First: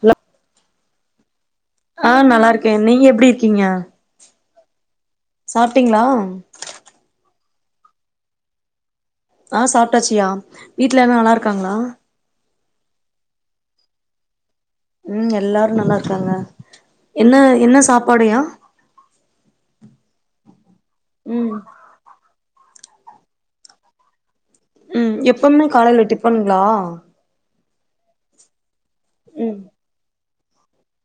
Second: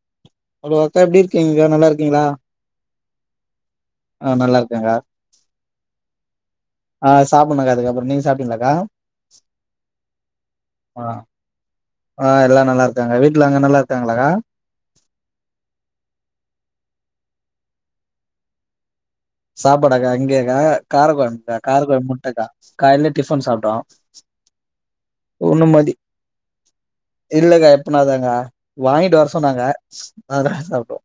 ஹல hello அக்கா எப்டி இருக் அ நல்லாருக்கே நீங்க எப் டி இருக்கீங்க ஆ நல்லாருக்கக்கா சாப்ட்டீங்களா சாப்புட்ணுக்கா இதுக்கப்பற நீங்க சாப்ட்டீங்களாக்கா ஆ சாப்ட்டாச்சியா வீட்ல எல்லா நல்லாருக்காங்களா? நல்லார்க்காங்க வீட்ல அங்க நல்லார்க்காங்களாக்கா ம் எல்லாரு நல்லார்க்காங்க என்ன என்ன சாப்பாடுயா சாப்பாடாகா இங்கியாகா கார கொழம்புகா ம் கார கொழம் முட்டக்கா கால்லே டிஃபன் சாப்ட்டோ ம் ஒன்னு எப்பமே மதி காலைல டிப்ஃபனுங்ளா ப்பனாதாங்கா வாய்ங்கிட்டு வர சொன்னாங்க அதா சாப்டுவோ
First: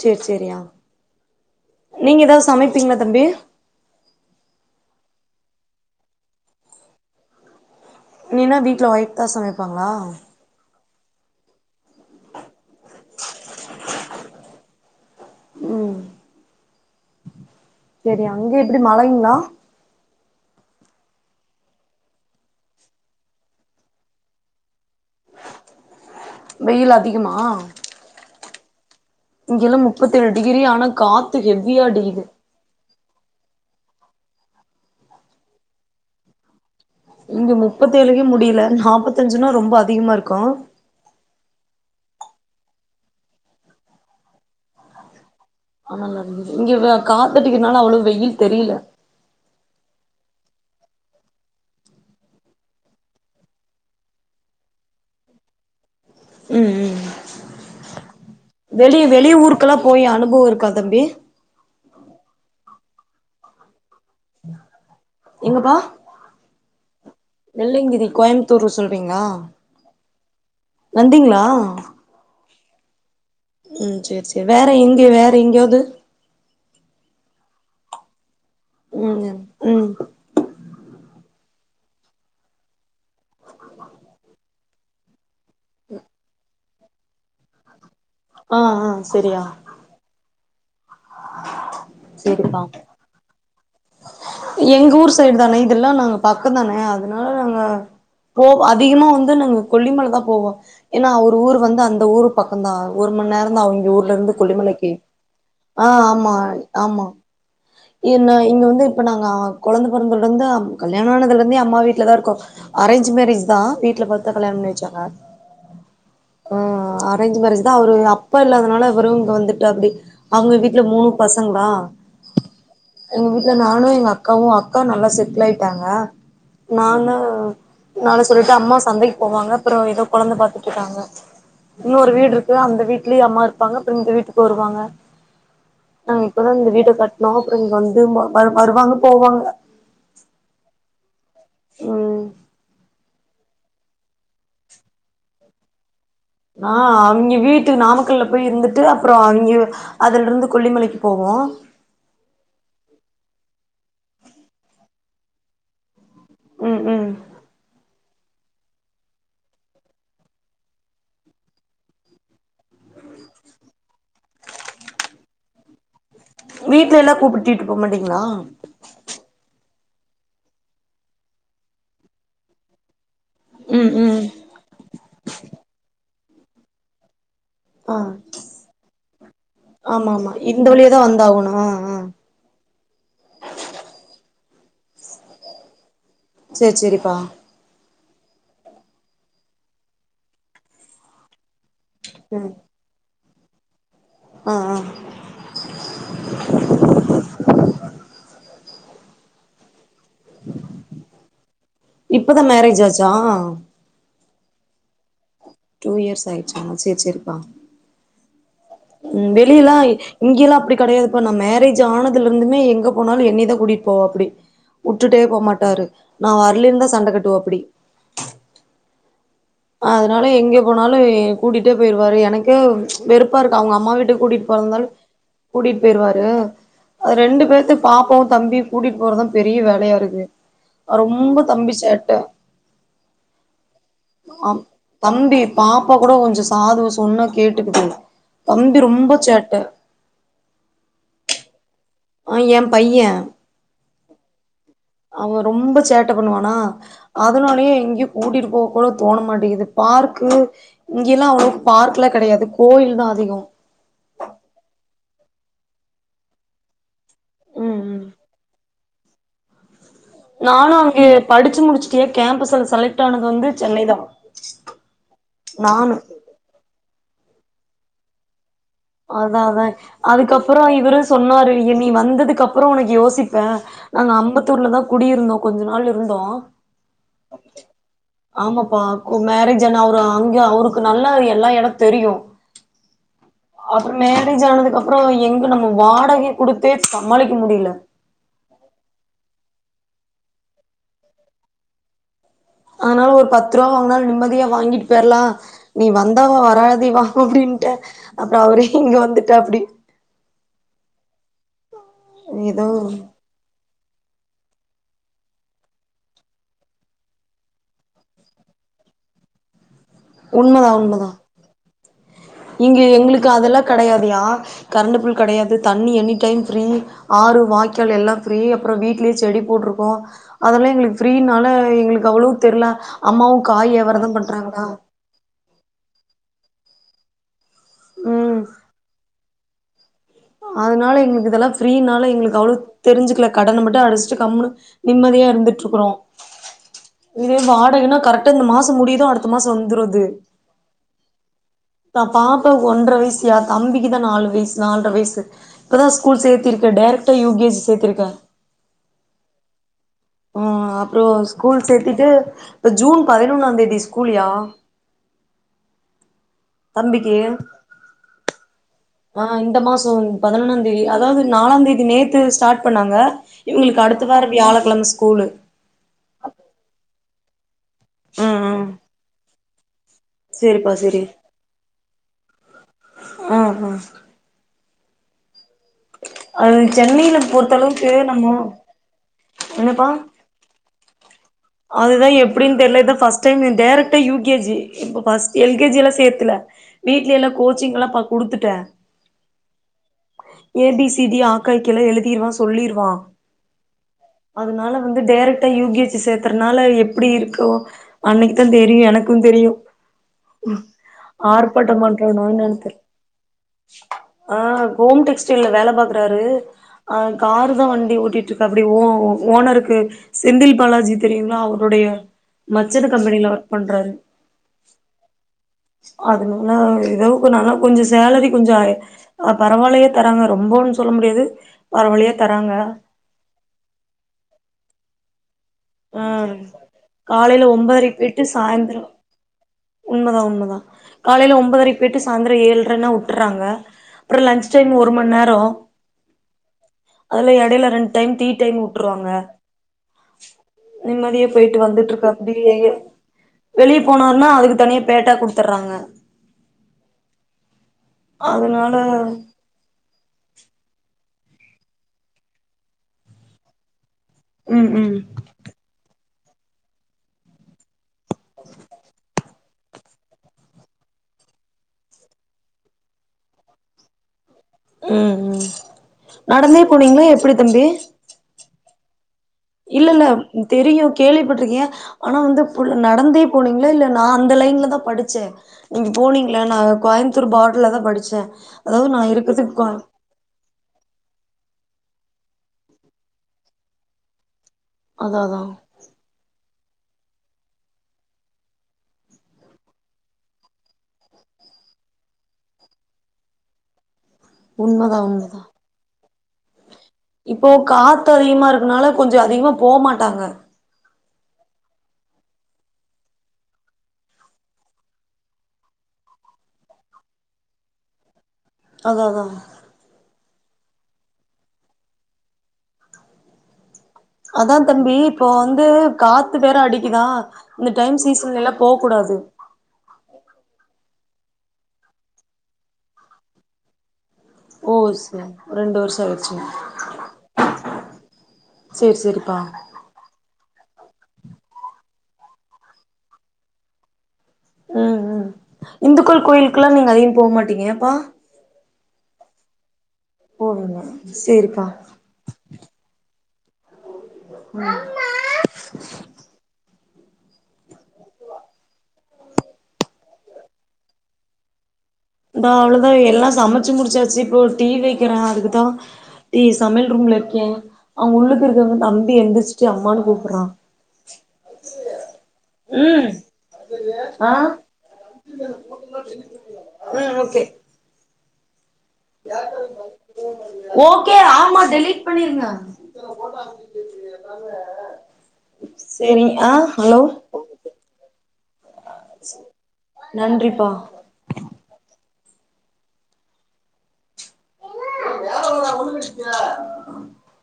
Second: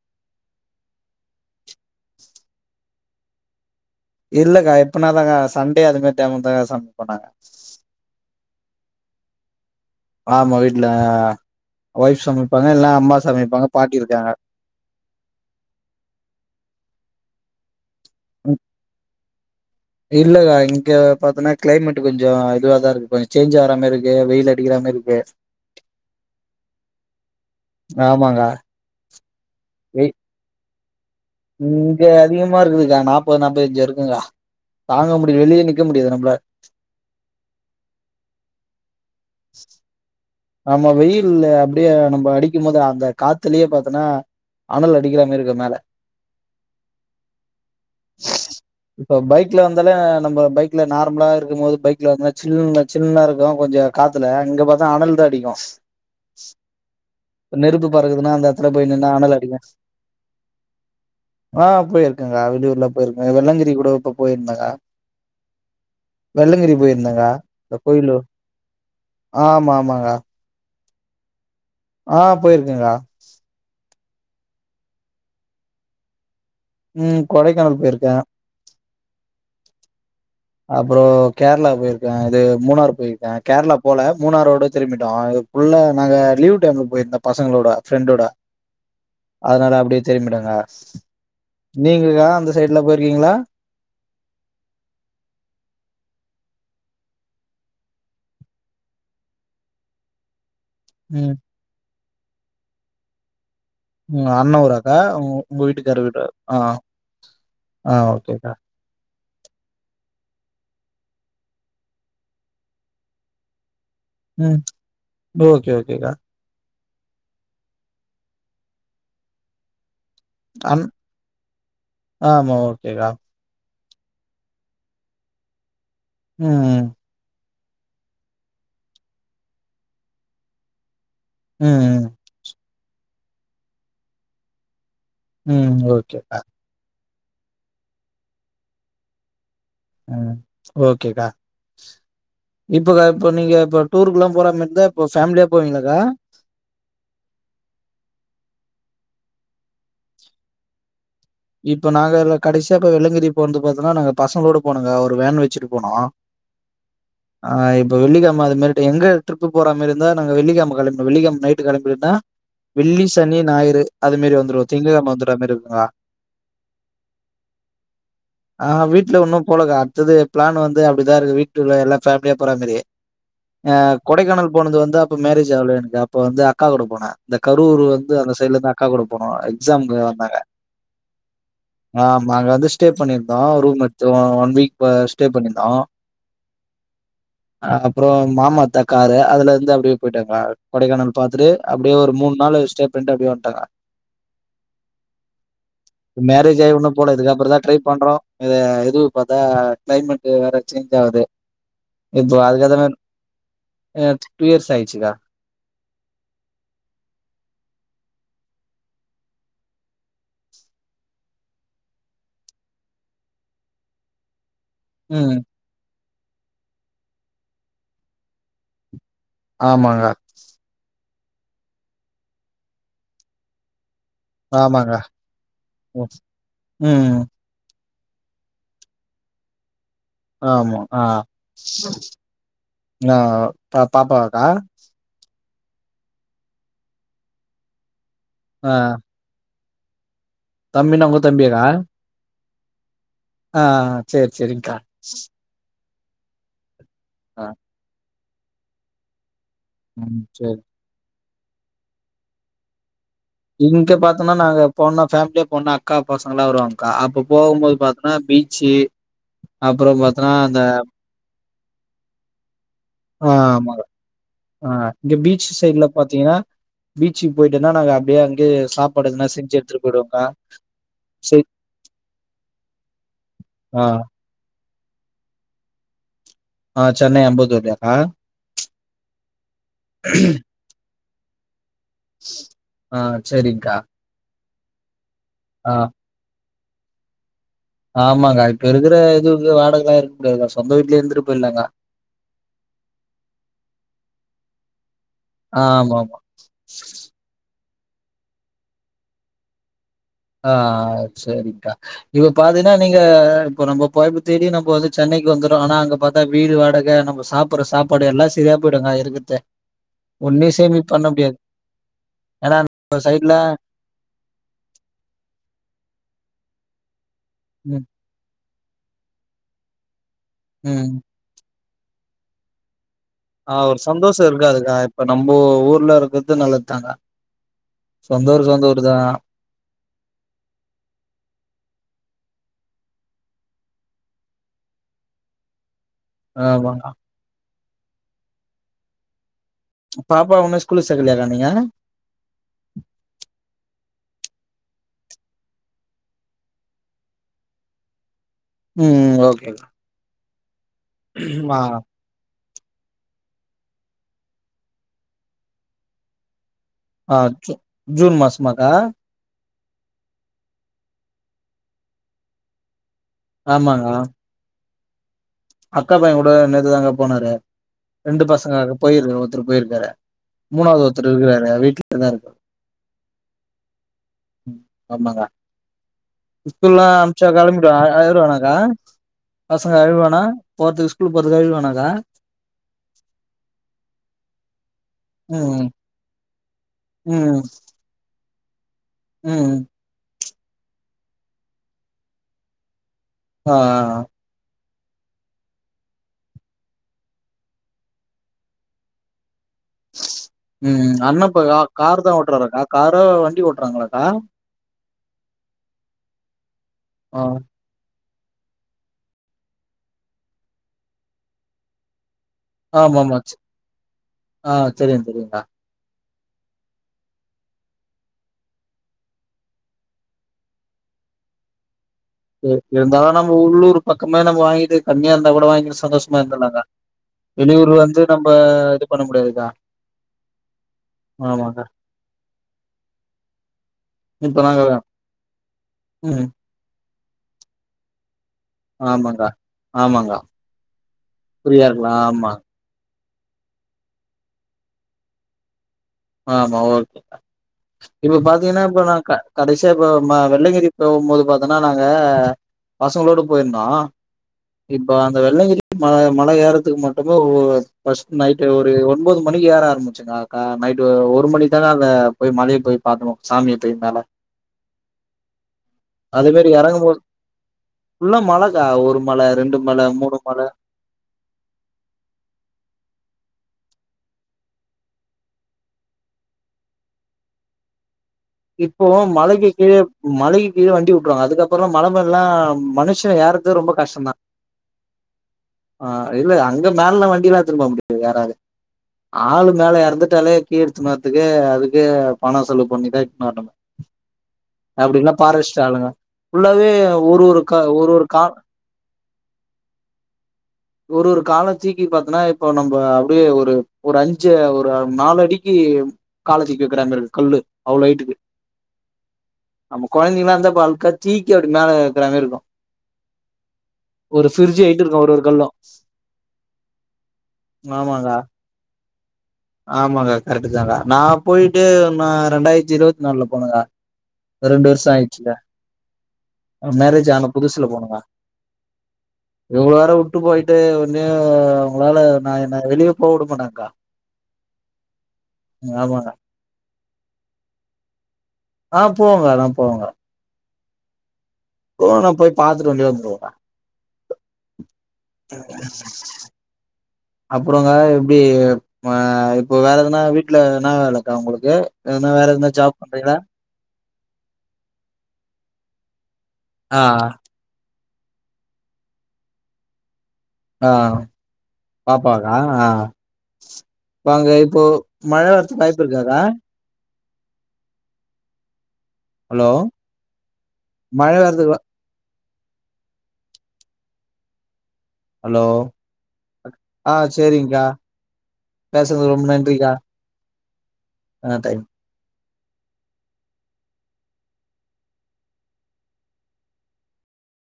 சேர் சேரி ஆ நீங்க எதாவ் சமைப்பீங்ளா தம்பி இல்லக்கா எப்பனாதாக்கா சண்டே அந்தமாரி டைமுதாக்கா சமைப்போ நாங்க இல்லீனா வீட்ல ஒய்ஃப்தா சமை பாங்ளா ல்ல ஒய்ஃப் சமைப்பாங்க இல்னா அம்மா சமைப்பாங்க பாட்டி இருக்காங்க ம் செரி அங்க எப்டி மழைங்ளா இல்லங்க இங்க பாத்தோனா க்ளைமேட் கொஞ்சோ இதுவாதா இருக்கு கொஞ்சோ சேஞ்ச் ஆற மாரி இருக்கு வெயில் அடிக்கிற மாரி இருக்கு வெயில் அதிகமா ஆமாங்கா இங்கெல்லா வெய் முப்பத்தேழு டிகிரி அனல் இங்க அதிகமா இருக்குதுகா நாப்பது நாப்பத்தஞ்சு இருக்குங்க தாங்க முடில வெளிய நிக்க முடியாது நம்ல இங்க முப்பத்தேழுக்கே முடியல நாப்பத் அஞ்சுன்னா ரொம்ப அதிகமாருக் ஆமா வெயில்ல யே நம்ம அடிக்கும் போது அந்த காத்துலியே பாத்தனா அனல் அடிக்கிற மாரிருக் ஆனலருந்துது இங்க வ காத்தடிக்கிறதுனால அவ்ளோ வெயில் தெரியல இப்ப பைக்ல வந்தாலே நம்ம பைக்ல நார்மலா இருக்கும் மோது பைக்ல வந்தினா சில்னு சில்னா இருக்கு கொஞ்சோ காத்துல இங்க பாத்தா அனல் தா அடிக்கு ம் ம் நெருப்பு பறக்குதுன்னா அந்த எடத்துல போய் வெளிய நின்னா வெளி அனல் அடிக்கு ஊருக்கெல்லா போய் அனுபவோ இருக்கா தம்பி ஆ பொய்ருக்கேங்கா வெளியூர்லா ஒரு மே வெள்ளங்கிரி கூட இப்ப போயிருந்தங்க எங்கப்பா வெள்ளங்கிரி போயிருந்தங்க அந்த வெள்ளங்கிரி கோயிலு கோயம்புத்தூர் ஆமாம்மா வந்திங்களா ஆ போயிருக்கேக்கா ம் செரி செரி வேற எங்க வேற எங்கயாவது ம் கொடைக்கானல் போயிருக்கே ஒ ம் ம் அப்பறோ கேரளா போயிருக்கே அது மூணார் போயிருக் கே கேரளா போல மூணாரோட திரும்பிட்டோ ஆ உள்ள நாங்க லீவ் டைமுல போயிருந்த பசங்களோட ஃப்ரெண்டோட ஆ ஆ செரியா அதனால அப்டியே திரும்பிட்டோக்கா நீங்க கா அந்த செரிப்பா சைட்லா போயிருக்கீங்களா எங்க ஊர் சைடு தானே இதெல்லா நாங்க பக்க தானே அதனால நாங்க போவோ அதிகமா வந்து நாங்க கொல்லிமல தா போவோ. ஏன்னா ம் அவுரு ஊரு வந்து அந் த ஊரு பக்க தா ஒரு மண்நேர [unintelligible] ஒங்க ம் ஊர்லருந்து அண்ண கொல்லிமலைக்கி ஊராக்கா உங் உங்க ஆ வீட்டுக்காரு வீடா ஆமா ஆ ஆமா ஆ என்ன ஓகேக்கா வந்து இப்ப நாங்க கொழந்த பொறந்தலருந்து கல்யாண ஆனதுலருந்தே அம்மா வீட்ல தா இருக்கோ அரேஞ்ச் மேரேஜ் தா வீட் வீட்ல பாத்து தா கல்யாண ம் பண்ணி வச்சாங்க ஓகே ஓகேக்கா ஆ அரேஞ்ச் மேரேஜ் தா அவரு அப்பா இல்லாதனால இவரு இங்க வந்துட்டாப்டி அவங்க வீட்ல அண் மூணு பசங்களா ஆமா ஓகேக்கா வீட்ல நானு எங்க அக்காவு அக்கா நல்லா செட்டிலாயிட்டாங்க ம் நா தா வேல சொல்லிட்டு அம்மா சந்தைக்கு போவாங்க அப்றோ எதோ கொழந்த பாத்துட்டுருக்காங்க ம் ம் இன்னொரு வீடிருக்கு அந்த வீ லயும் அம்மா இருப்பாங்க அப்றோ இந்த வீட்டுக்கு வருவாங்க ம் நாங்க ஓகேக்கா இப்ப தா இந்த வீட்ட கட் நா அப்றோ இங்க வந் திரும்ப வ வருவாங்க போவாங்க ம் ஓகே கா ம் இப்ப க இப்ப நீங்க இப்ப டூருக்கல்லா போற மாரி இருந்தா இப்ப ஃபேமிலியா போவீங்களாக்கா ஆ அவிங்க வீட்டு நாமக்கல்ல போய் இருந்துட்டு அப்றோ அங்க அதுலருந்து கொல்லிமலைக்கி இப்ப நாங்க எல்லா கடசியா கா வெள்ளங்கிரி இப்ப வந்து பாத்தீன்னா நாங்க பசங்களோட போனங்கா ஒரு வேன் வச்சுட்டு போனோ ம் ம் ஆ இப்போ வெள்ளிக்கிழ ழம அது மாரி எங்க ட்ரிப் போற மாரி இருந்தா நாங்க வெள்ளிகெழம கெளம்பி வெள்ளிக்கெழம நைட்டு கெளம்பி போயிர்ந்தா வெள்ளி சனி ஞாயிறு அது மாரி வந்துருவோ திங்கெழம வந்துற மாரி இருக்கு கா வீட்ல எல்லா கூப்பிடிட்டு போ மாட்டீங்களா ஆ வீட்ல உன்னும் போலங்க. அடுத்தது பிளான் வந்து அப்டி தா இருக்கு வீட்டு எல்லா ஃபேமிலியா போற மாரி ஆ ம் ம் கொடைக்கானல் போனது வந்து அப்ப மேரேஜ் ஆவல எனக்கு அப் அப்ப வந்து அக்கா கூட போனே இந்த கரூர் ஆ வந்து அந்த சைட்லதா அக்கா கூட போனோ எக்ஸாம்கு ஆமா ஆமா வந்தாங்க இந்த வழியாதா வந்தாகணு ஆ ஆ ஆம்மா அங்க வந்து ஸ்டே பண்ணிருந்தோ ரூம் எத்து ஒன் வீக் இப்ப ஸ்டே பண்ணிந்தோ சேர் சேரிப்பா அப்றோ மாமா அத்த காரு அதுல இருந்து அப்டே போய்ட்டேகா கொடைக்கானல் பாத்துட்டு அப்டியே ஒரு மூண் நாளு ஸ்டே பண்டு அப்டியே வண் டகா அ அ மேரேஜ் ஆயி உண்ணு போல இதுக்கப்றோ தா ட்ரை பண்றோ இது எது பாத்தா கிளைமேட் வேற சேஞ்ச் ஆவுது இப்போ இப்பதா மேரேஜ் அங்கதான ஆச்சா அ டூ இயர்ஸ் ஆயிச்சுக்கா டூ இயர்ஸ் ஆயிற்ச்சா சர் சரிப்பா ம் வெளியலா இங்கேல்லா அப்டி கெடையாதுப்பா நா மேரேஜ் ஆனதுலருந்துமே எங்க போனாலு என்னையதா கூட்டிட் போவாப்டி வுட்டுட்டே ம் போமாட்டாரு நா வரலேன் தா சண்ட கட்டுவாப்டி ஆமாங்க அதுனால எங்கே போனாலுவே கூட்டிட்டே போய்ருவாரு எனக்கே ச் வெறுப்பா இருக்கு அவுங்க அம்மா வீட்டுக் கூட்டிட்டு போறர்ந்தாலு ஆமாங்க கூட்டிட்டு போய்ருவாரு அது ம் ரெண்டு பேத்து பாப்பாவு தம்பியு கூட்டிட்டு போறதுதா பெரிய வேலயா இருக் ஆமா ஆ ஆ பாப்பா கா ஆம் தம்பி பாப்பா கூடோ கொஞ்சோ சாது சொன்னா கேட்டுகுது ஆ தம்பி ரொம்ப சேட்ட தம்பினா உங்க தம்பியக்கா ஆ என் பைய ஆ சரி சரி்ங்கா ட பண்ணுவானா அதனாலே எங்யும் கூட்டிட்டு போ கூட தோண மாட்டிகிது ம் பார்க்கு சேரி ல்லா அவ்ளோ பார்க்லா கெடையாது கோயில் தா அதிகோ இங்க பாத்தோம்ன்னா நாங்க போனா ஃபே மிலி போனா அக்கா பசங்களா வருவாங்க்கா அப்ப போகும்போது ம் பாத்தனா பீச்சு அப் நானும் அங்க படு டிச்சு முடிச்சுிட்டே கேம்பஸ்ல்ல ஆ ஆமா ஆ இங்க பீச் சைட்ல நானு பாத்தீங்கன்னா பீச் போயிட்டுேன்னா நாங்க அப்படியே அங்கே அதான் அதான் அதுக்கப்புறம் இவரும் செய் சொன்னாரு நீ வந்ததுக்கு அப்புறம் உனக்கு யோசிப்பே ஆ நாங்க அம்பத்தூர்லதான் குடியிருந்தோம் கொஞ்சம் நாள் இருந்தோம் ஆ சென்னை அம்பத்தூர்லயாக்கா ஆமாப்பா மேரேஜ் ஆனா அவரு அங்க அவருக்கு நல்ல எல்லா இடத் ஆ சரி அப்புற மேரேஜ் ஜானது அப்புறம் எங்க நம்ம வாடகை கொடுத்தே சமாளிக் ஆமாக்க இப்ப இருக்கிற இது இருக்க முடியாது க்கா சொந்த வீட்ல இருந்துட்டு போயிடலாக்கா அதனால ஒரு பத்து ரூபா வாங்கனாலும் நிம்மதியா வாங்கிட்டு பேர்லாம் ஆ நீ ஆமா ஆமா வந்தாவா வராதிவ அப்படின்ட்டு அப்புற அவரே இங்க வந்துட்டாப்டி ஆ சரி்கா இப்ப ஏதோ பாத்தீங்கன்னா நீங்க இப்ப ரொம்ப போயப்ப தேடி நம்ம வந்து சென்னைக்கு வந்துறோ ஆனா அங்க ப பாத் தா வீடு வாடகை நம்ம சாப்பற சாப்பாடு எல்லா சரியா போயிடுங்க இருக்குதே ஒன்னே உண்மதா சேமிப் பண்ண உண்மதா முடியாது ஏன்னா இங்க நம்ம எங்களுக்கு சைட்ல அதெல்லா கெடையாதுயா கரண்ட் பில் கெடையாது தண்ணி எனி டைம் ஃப்ரீ ஆறு ம் வாய்க்கால் எல்லா ஃப்ரீய அப்பற வீட்லயே செடி போட்டிருக்கோ அதெல்லா ம் எங்களுக்கு ஃரீனால எங்களுக்கு அவ்வளவ் தெரில ஆஹ ஒரு சந்தோஷ இருக்காதுக்கா இப்ப நம்ம ஊர்ல இருக்கறது நல்ல தாங்கா ம் சொந்தஊர் சொந்த ஊர் தா அதனால எங்களுக்கு இதெல்லா ஃப்ரீனால எங்களுக்கு அவ்வளவ் தெரிஞ்சுக்கல கடன மட்டு அடிச்சிட்டு கம்முனு நிம்மதியா இருந்துட்ருக்குறோ ஆமா உனக்கென்ன கரெக்ட்டா இந்த மாச முடியுதோ அடுத்த அடுத்தமாச வந்துருது பாப்பா உன்னு ஸ்கூலுக்கு சேக்கலையாக்கா நீங்க நா பாப்ப ஒன்ற வயசியா தம்பிக்கு நாலு வயஸ் நால்ற வயஸ் இப்பதா ஸ்கூல் சேத்திருக்க டேரக்டா யூ கே ஜி சேத்திருக்க உம் ஓகே ஆ அப்புற ஸ்கூல் சேத்திட்டு இப்ப ஜூன் பதினொன்னாந் தேதி ஸ்கூல்யா தம்பிக்கு ஆ சு ஜுன் மாசமாக்கா ஆ இந்த மாச பதினொன்னாந்தேதி அதாவது நாலாந்தேதி நேத்து ஸ்டார்ட் பண்ணாங்க இவளுக்கு அடுத்த வார வியாழக்கிழம ஸ் கூலு அக்காப்பைய கூட நேத்துதாங்க போனாரு ரெண்டு ம் ம் பசங்க பெரியரு ஒருத்தரு போயிருக்கற சேரிப்பா மூணாவது சேரி ஒருத்தரு இருக்கராரு வீட்லதா இருக் ஆ ஆ ஆமாங்க அது ஸ்கூல்லா சென்னையில அமிச்ச கலம்பிரு பொறுத்தளவுக்கு நம்மோ எருவானாக்க பசங்க என்னப்பா அறிவானா பாத்து யூஸ் அதுதா எப்டினு தெரில இதா ஃபர்ஸ்ட் டைம் டேரக்டா யூகேஜி இப் ஃபர்ஸ்ட் எல் ம் கே ஜி லா சேத்துல வீட்ல எல்லா கோச்சிங்லா பக் குடுத்துட்டன் ம் ம் ஏ பி சி டி ஆ கா இக் கி லா எழுதிருவா சொல்லிருவா ஆ அ அதுநால வந்து டேரக்ட யூ கே ஜி சேத் அனால எப்டி இருக்கோ அன்னிக்கு தா தெரியு எனக்கு தெரியு ம் அண்ண இப்ப ஆர்ப்பாட்ட கார் தா பண்றான என்னனு ஓட்டுறாராக்கா தெர்ல காரோ வண்டி ஓட்டுறாங்களாக்கா ஆ ஹோம்டெக்ஷ்டைல வேல பாக்குறாரு ஆ காரு தா வண்டி ஓட்டிட் [unintelligible] அப்டி ஓ ஓனருக்கு செந்தில் பாலாஜி தெரியுங்ளா அவருடைய மச்சன ஆமா ஆமா கம்பெனில ச் ஒர்க் பண்றாரு ஆ தெரியு தெரியுக்கா அதனால ஏதோ நாலா கொஞ்ச சேலரி கொஞ்ச பரவாயில்லயே தராங்க ரொம்பன்னு சொல்ல முடியாது பரவால்லயா தராங்க இருந்தாலு நம்ம உள்ளூர் பக்கமே நம்ம வாங்கிட்டு கம்மியா கூட வாங்கிட்டு ஆ சந்தோஷமா இருந்துலாங்க காலையில வெளியூர் ஒன்பதரைக் வந்து போயிட்டு நம்ம சாய்ந்துரோ இது பண்ண முடியாதுக்கா உண்மதா உண்மதா காலையில ஆமாக்கா ஒன்பதரைக் போய்ட்டு சாந்தரோ ஏழ்ற னா வுட்டுறாங்க அப்றோ இப்ப லஞ்ச் நாங்க டைம் ஒரு மண்நேரோ ம் அதுல எடைல ரெண்டு டைம் டீ உட்டுருவாங்க ஆமாங் கா ஆமாங் கா நிம்மதியா போயிட்டு வந்துட்டுருக்க அப்டியே வெளிய போனாருனா அதுக்கு தனியா பேட்டா குடுத்தர்றாங்க ஆமா ஓகே கா இப்ப பாத்தீங்கனா அதனால இப்ப நா க கடைசியா இப்ப ம வெள்ளங்கிரி போவும்போது பாத்தோன்னா நாங்க பசங்களோடு போயிருந்தோ ம் இப்ப ம் அந்த வெள்ளங்கிரி மல மல ஏறத்துக்கு மட்டுமே [unintelligible] ஃபஸ்ட் நைட் ஒரு ஒன்பது மணி ஏற ஆரம்பிச்சுங் க கா நைட் ஒரு மணி தானே அங்க போய் மலய போய் பாத்தோ சாமிய போய் மேல ம் ம் அதே மாரி நடந்தே போனீங்ளா எப்டி தம்பி இல்ல ஒரு மல ரெண்டு இல்ல மல இல்ல மூணு மல தெரியூ கேள்விப்பட்ருக்கேன் ஆனா வந்து நடந்தே போனீங்ளா இல்ல நா அந்த லைன்ல தா படிச்சேன் நீங்க போனீங்களா நா கோயமுத்தூர் பார்டுல தா படி இப்போ மலைக்கி கீழ மலைக்கி கீழ வண்டி வுட்டுருவாங்க அதுக்கப்புறோ மல மேல லா மனுஷன் எர்றது ரொம்ப கஷ்டம்தா அதா அதா ஆ இல்ல அங்க மேல்லா வண்டிலா எடுத்துன் போ முடியாது ஏறாது ஆளு மேல எறந்துட்டாலே கீழத்துனு வர்துக்கே அதுக்கே பணொ செலவு பண்ணிதா எட் [unintelligible] உண்மதா உண்மதா ஃபுல்லாவே ஒரு ஒரு இப்போ கா ஒரு ஒரு காத்து கா அதிகமா இருக்கனால கொஞ்சொ அதிகமா போமாட்டாங்க ஒரு ஒரு காலத்தூக்கி பாத்தோனா இப்போ நம்ப அப்டியே ஒரு ஒரு அஞ்சு ஒரு நாலு அடிக்கி காலத் தூக்கி வெக்கிற மாரி இருக் கல்லு அவ்ளோ ஹைட்டு அதா அதா நம்ம கொழந்தைங்ளா இருந்தா பல்கா தீக்கி அப்டி மேல வெக்கிற மாரி இருக்கு ஒரு அதா ஃபிரிட்ஜ் ஹைட்டு தம்பி இருக்கு ஒரு ஒரு இப்போ கல்லு வந்து காத்து வேற அடிக்கிதா இந்த டைம் சீசன்லேலா போ கூடாது ஆமா கா கரெக்ட்டுதா கா நா போயிட்டு நா ரெண்டாயிரத்தி இருவத் நாலுல போன கா ரெண்டு ஓ வர்ஷோ சரி ஆயிட்ச்சிகா ரெண்டு வருஷோ ஆயிடுச்சு மேரேஜ் ஆன புதுசுல போன கா சேரி சேரிப்பா இவள வேற உட்டு போயிட்டு இனிமே உங்களால நா என்ன வெளியவே போ உடமாட்டாங் கா ம் ம் இந்துக்கள் கோயிலுக்குலா நீங்க அதிகம் போ மாட்டீங்க ஏப்பா ஆ போவோ கா நா போவோ கா போவீங்க சேரிப்பா போவ கா போய் பாத்துட்டு வெளிய வந்துருவோ கா [inaudible] அப்பறொங்கா எப்டி ஆ இப்போ வேற எதுனா வீட்ல என்னா வேலக்கா உங்களுக்கு எதுனா வேற தோ எதுனா ஜாப் அவ்ளோதா பண்றீங்களா எல்லா சமச்சு முடிச்சாச் ச்சி இப்போ டீ வெக்கிற அதுக்குதா டீ ஆ சமயல் ரூம்லருக்கே அவுங் உள்ளுக்குருக்கங்கத் தம்பி எந்திரிச்சிட்டு அம்மான் கூப் ஆ பாப்பாக்கா ம் இப்ப அங்க ஆ இப்போ மழ வர்றத்துக்கு வாய்ப்பு இருக்காக்கா ம் ஓகே ஹலோ மழ ஓகே வரதுக்கு ஆமா டெலிட் பண்ணிருங்க ஹலோ சேரிங் ஆ ஹலோ சேரிங்க்கா பேசன்துக் ரொம்ப நன்றிக்கா ப்பா ஆ டைம்